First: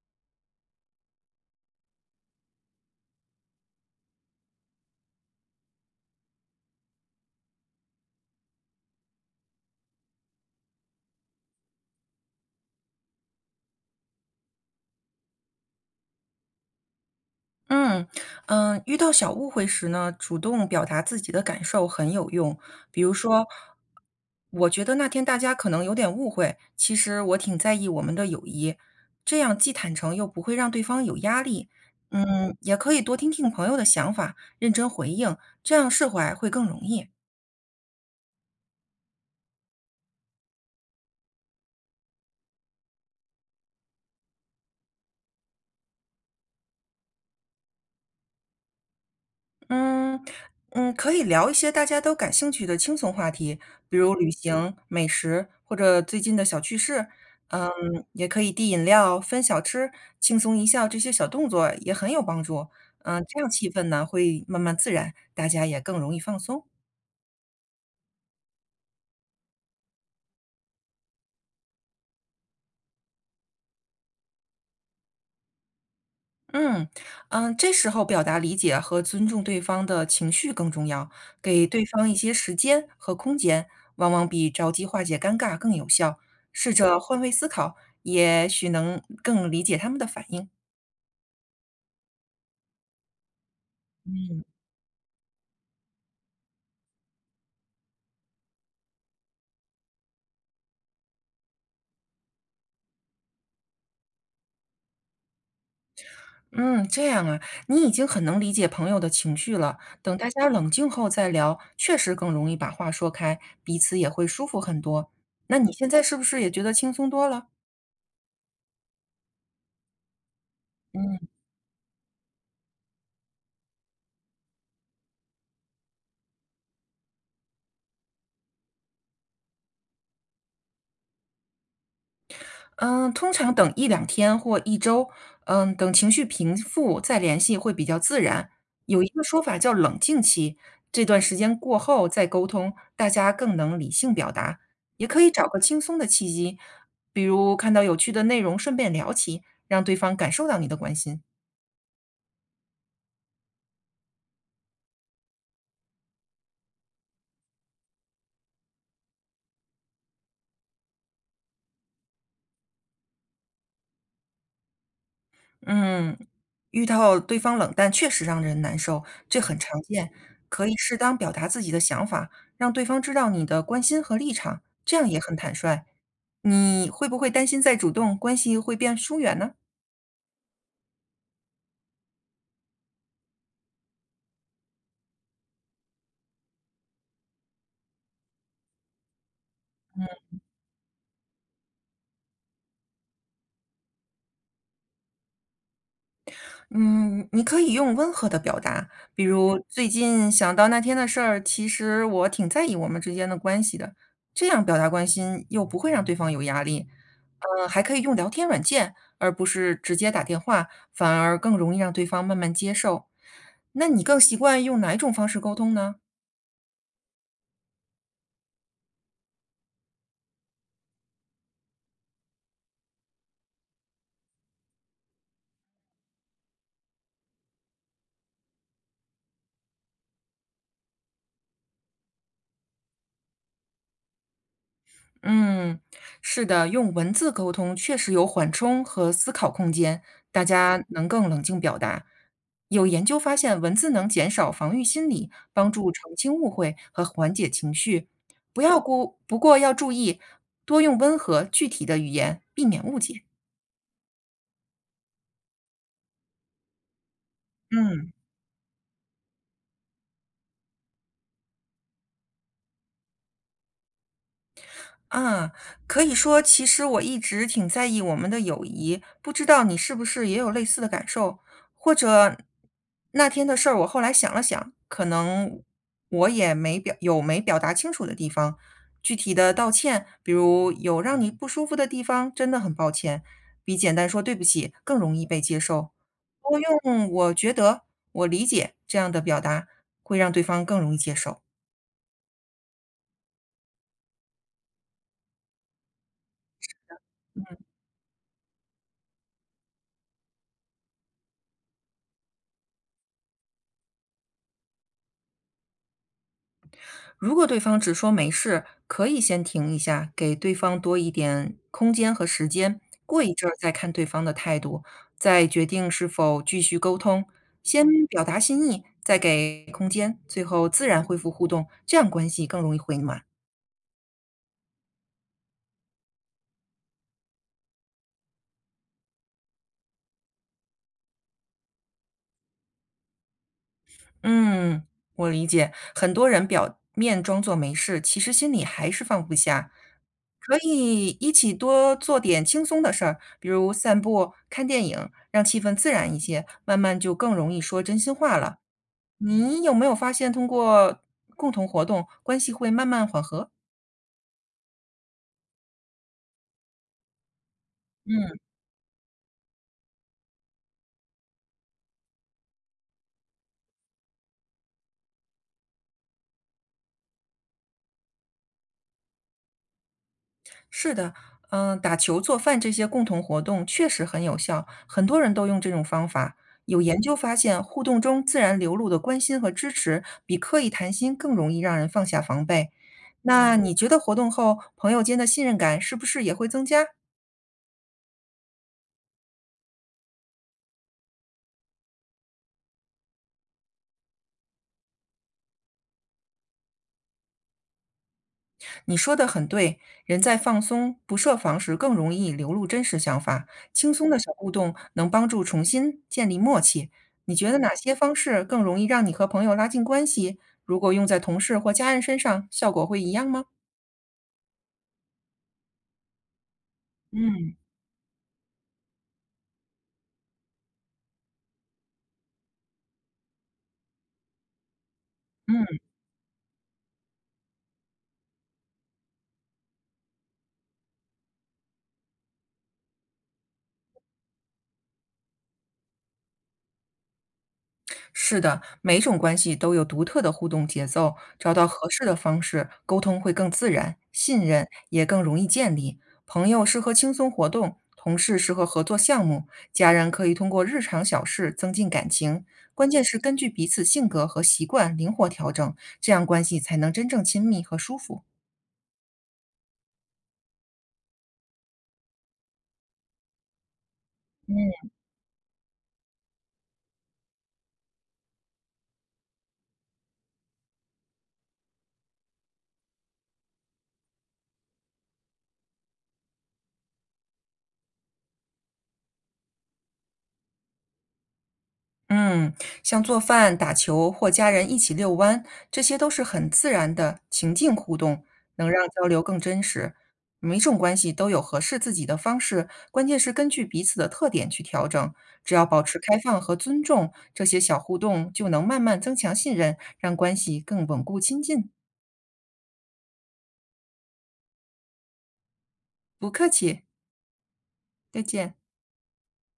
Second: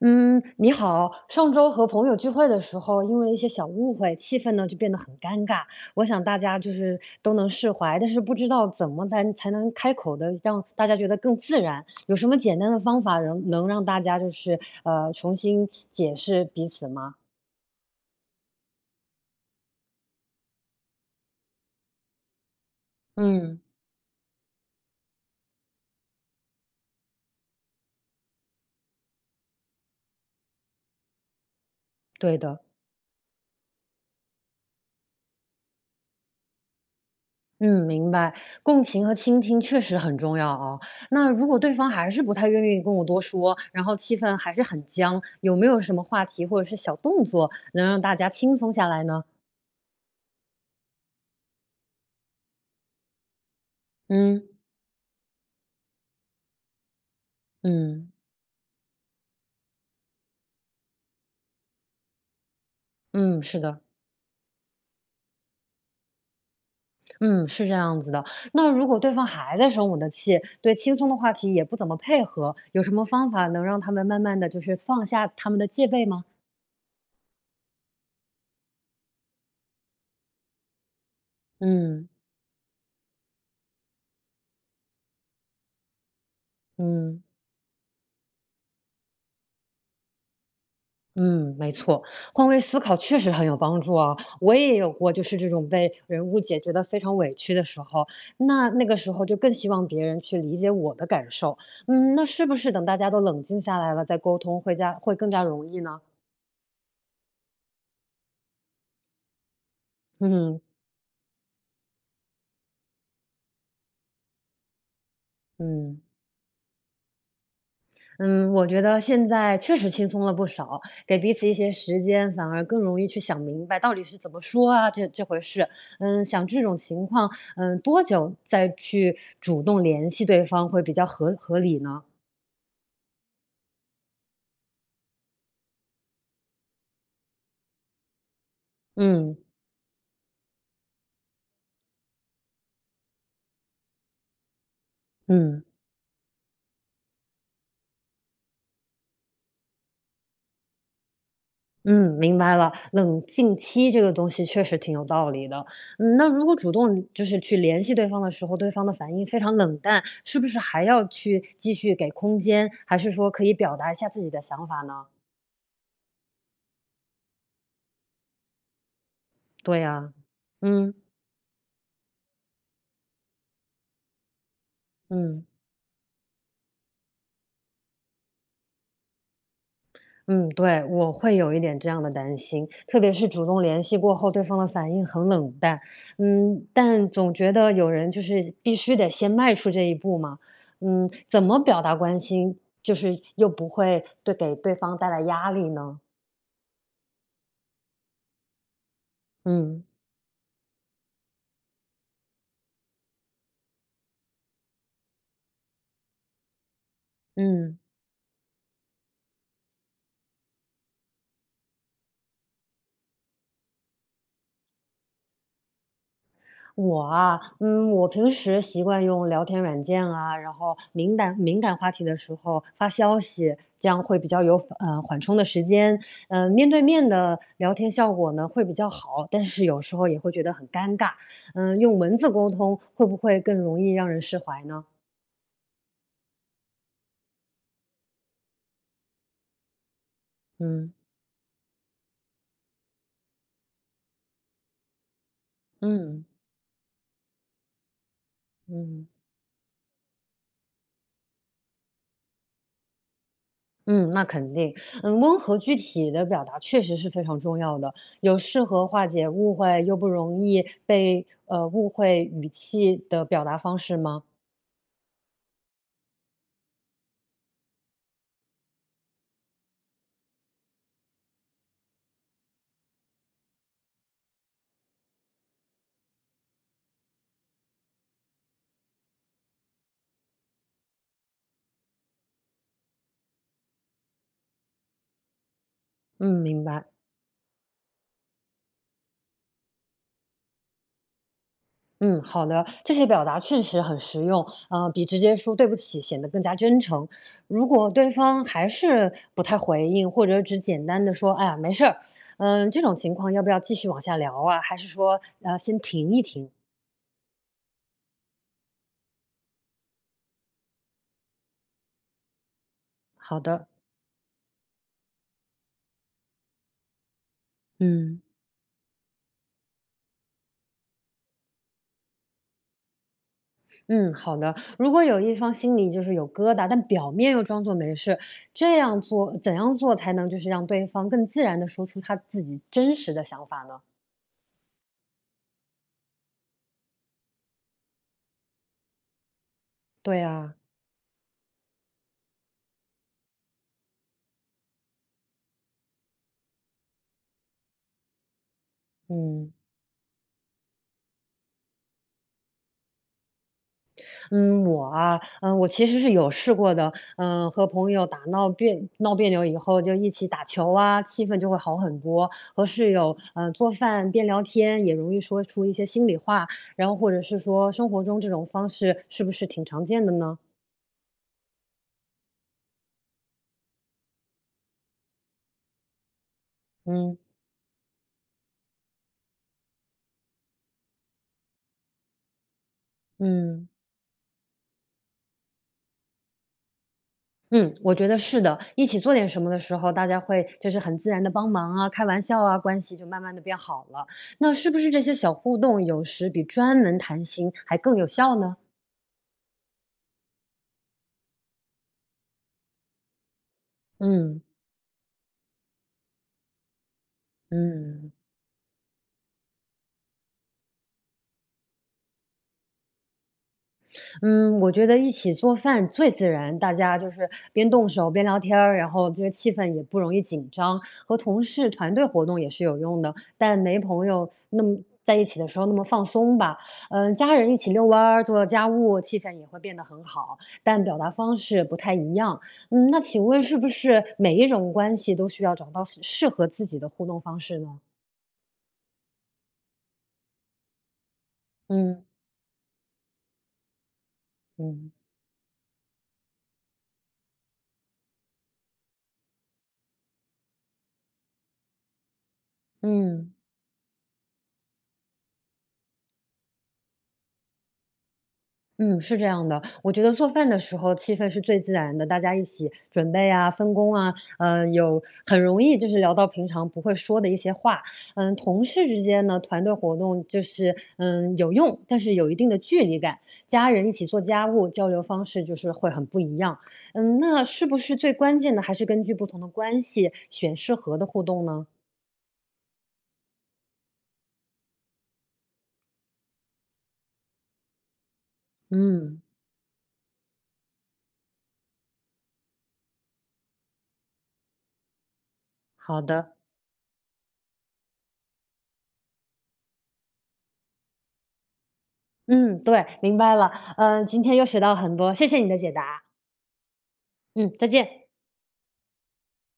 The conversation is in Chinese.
嗯，你好。上周和朋友聚会的时候，因为一些小误会，气氛呢就变得很尴尬。我想大家就是都能释怀，但是不知道怎么才能开口的，让大家觉得更自然。有什么简单的方法能让大家就是重新解释彼此吗？嗯遇到小误会时呢，主动表达自己的感受很有用。比如说，嗯，我觉得那天大家可能有点误会，其实我挺在意我们的友谊，这样既坦诚又不会让对方有压力。对嗯，的。也可以多听听朋友的想法，认真回应，这样释怀会更容易。嗯，明白。共情和倾听确实很重要啊。那如果对方还是不太愿意跟我多说，然后气氛还是很僵，有没有什么话题或者是小动作能让大家轻松下来呢？嗯可以聊一些大家都感兴趣的轻松话题，比如旅嗯行、美食或者最近的小趣事。嗯，嗯也可以递饮料、分小吃、轻松一笑，这些小动作也很有帮助。嗯，这嗯，样是气的，氛呢会慢慢自然，大家也更容易放松。嗯，是这样子的。那如果对方还在生我的气，对轻松的话题也不怎么配合，有什么方法能让他们慢慢的就是放下他们的戒备吗？嗯，这时候表达理解和尊重对方的情绪更重要，给对方嗯一些时间和空间，往往比着急化解尴尬更有效。试着换嗯。位思考，也许能更理解他们的反应。嗯，没错，换位思考确实很有帮助啊。嗯，我也有过，就是这种被人误解，觉得非常委屈的时候，那个时候就更希望别人去理解我的感受。嗯，那是不是等大家都冷静下来了再沟通，会更加容易呢？嗯，这样啊，你已经很能理解朋友的情绪了。等大家嗯冷静后再聊，确实更容易把话说开，彼此也会舒服很多。那你现嗯。在是不是也觉得轻松多了？嗯，我觉得现在确实轻松了不少，给嗯。彼此一些时间，反而更容易去想明白到底是怎么说啊，这回事。嗯，想这种情况，嗯，多久再去主动联系对方会比较合理呢？嗯，通常等一两天或一周，嗯，等情绪平复再联系会比较自然。有一个嗯说法叫冷静期，这段时间过后再沟通，大家更能理性表达。也可以找个嗯轻松的契机，比如看到有趣的内容，顺便聊起，让对方感受到你的关心。嗯，明白了。冷静期这个东西确实挺有道理的。嗯，那如果主动就是去联系对方的时候，对方的反应非常冷淡，是不是还要去继续给空间，还是说可以表达一下自己的想法呢？嗯，遇到对方冷淡确实让人难受，这很对常见。呀，可以嗯适当表达自己的想法，让对方知道你的关心和立场，这样也很嗯坦率。你会不会担心再主动，关系会变疏远呢？嗯，对，我会有一点这样的担心，特别是主动联系过后，对方的反应很冷淡，嗯，但总觉得有人就是必须得先迈出这一步嘛，嗯，怎么表达关心，就是又不会对给对方带来压力呢？嗯，你可以用温和的表达，比如嗯最近想到那天的事儿，其实我挺在意我们之间的关系的，这样表达关心又不会让对方有压力。嗯，嗯。还可以用聊天软件，而不是直接打电话，反而更容易让对方慢慢接受。那你更习惯用哪一种方式沟通呢？我啊，嗯，我平时习惯用聊天软件啊，然后敏感话题的时候发消息，这样会比较有缓冲的时间。嗯、面对面的聊天效果呢会比较好，但是有时候也会觉得很尴尬。嗯、用文字沟通会不会更容易让人释怀呢？嗯，是的，用文字沟通确实有缓冲和思考空间，大家嗯能更冷静表达。有研究发现，文字能减少防御心理，帮助澄嗯清误会和缓解情绪。嗯。不过要注意，多用温和具体的语言，避免误解。嗯，那肯定。嗯，温和具体的表达确实是非常重要的，嗯。有适合化解误会又不容易被误会语气的表达方式吗？嗯，可以说，其实我一直挺在意我们的友谊，不知道你是不是也有类似的感受？或者那天的事儿，我后来想了想，可能我也没表，有没表达清楚的地方，具体的道歉，比如有让你不舒服的地方，真的很抱歉，比简单说对不起更容易被接受。嗯，多明白。用我觉得、我理解这样的表达，会让对方更容易接受。嗯，好的，这些表达确实很实用，比直接说对不起显得更加真诚。如果对方还是不太回应，或者只简单的说“哎呀，没事儿”，嗯，这种情况要不要继续往下聊啊？还是说先停一停？如果对方只说没事，可以先停一下，给对方多一点空间和时间，过一好阵儿的，再看对方的态度，再决定是否继续沟通。先嗯。表达心意，再给空间，最后自然恢复互动，这样关系更容易回暖。嗯，好的。如果有一方心里就是有疙瘩，但表面又装作没事，这样做怎样做才能就是让对方更自然的说出他自己真实的想法呢？嗯，我理解，很多人表面装作没事，其实心里还是放不下。对啊，可以一起多做点轻松的事儿，比如散步、看电影，让气氛自然一些，慢慢就更容易说真心话了。嗯你有没有发现，通过共同活动，关系会慢慢缓和？嗯，我啊，嗯，我其实是有试过的，嗯，和朋友打嗯。闹别闹别扭以后，就一起打球啊，气氛就会好很多。和室友，嗯，做饭边聊天，也容易说出一些心里话，然后或者是说生活中这种方式是不是挺常见的呢？是的，嗯，打球、做饭这些共同活动确实很有效，很多人都用这种方法。有研究嗯发现，互动中自然流露的关心和支持，比刻意谈心更容易让人放下防备。那嗯。你觉得活动后，朋友间的信任感是不是也会增加？嗯，我觉得是的。一起做点什么的时候，大家会就是很自然的帮忙啊、开玩笑啊，关系就慢慢的变好了。那是不是这些小互动有时比专门谈心还更有效呢？你说的很对，人在放松、不设防时更容易流露真实想法。轻松的小嗯，互动能帮助重新建立默契。你觉得哪些嗯。方式更容易让你和朋友拉近关系？如果用在同事或家人身上，效果会一样吗？嗯，我觉得一起做饭最自然，大家就是嗯。边动手边聊天儿，然后这个气氛也不容易紧张。和同事团队活动也是有用的，但没朋友那么在一起的时候那嗯。么放松吧。嗯，家人一起遛弯儿、做家务，气氛也会变得很好，但表达方式不太一样。嗯，那请问是不是每一种关系都需要找到适合自己的互动方式呢？是的，每种关系都有独特的互动节奏，找到合适嗯的方式，沟通会更自然，信任嗯也更容易建立。朋友适合轻松活动，同事适合合作项目，家人可以通过日常小事增进感情。关键是嗯。根据彼此性格和习惯灵活调整，这样关系才能真正亲密和舒服。嗯，是这样的，我觉得做饭的时候气氛是最自然的，大家一起准备啊、分工啊，有很容易就是聊到平常不会说的一些话。嗯，同事之间呢，团队活动就是嗯有用，但是有一定的距离感。家人一起做家务，交流方式就是会很不一样。嗯，那是不是最关键的还是根据不同的关系选适合的互动呢？嗯，像做饭、打球或家人一起遛弯，这些都是很自然的情境互动，能让交嗯，流更真实。每种关系都有合适自己的方式，关键是根据彼此的特点去调整。只要保持好开的，放和尊重，这些小互动就能慢慢增强信任，让关系更稳固亲近。嗯，对，明白了。嗯，今天又学到很多，谢谢你的解答。不客气，嗯，再见。再见。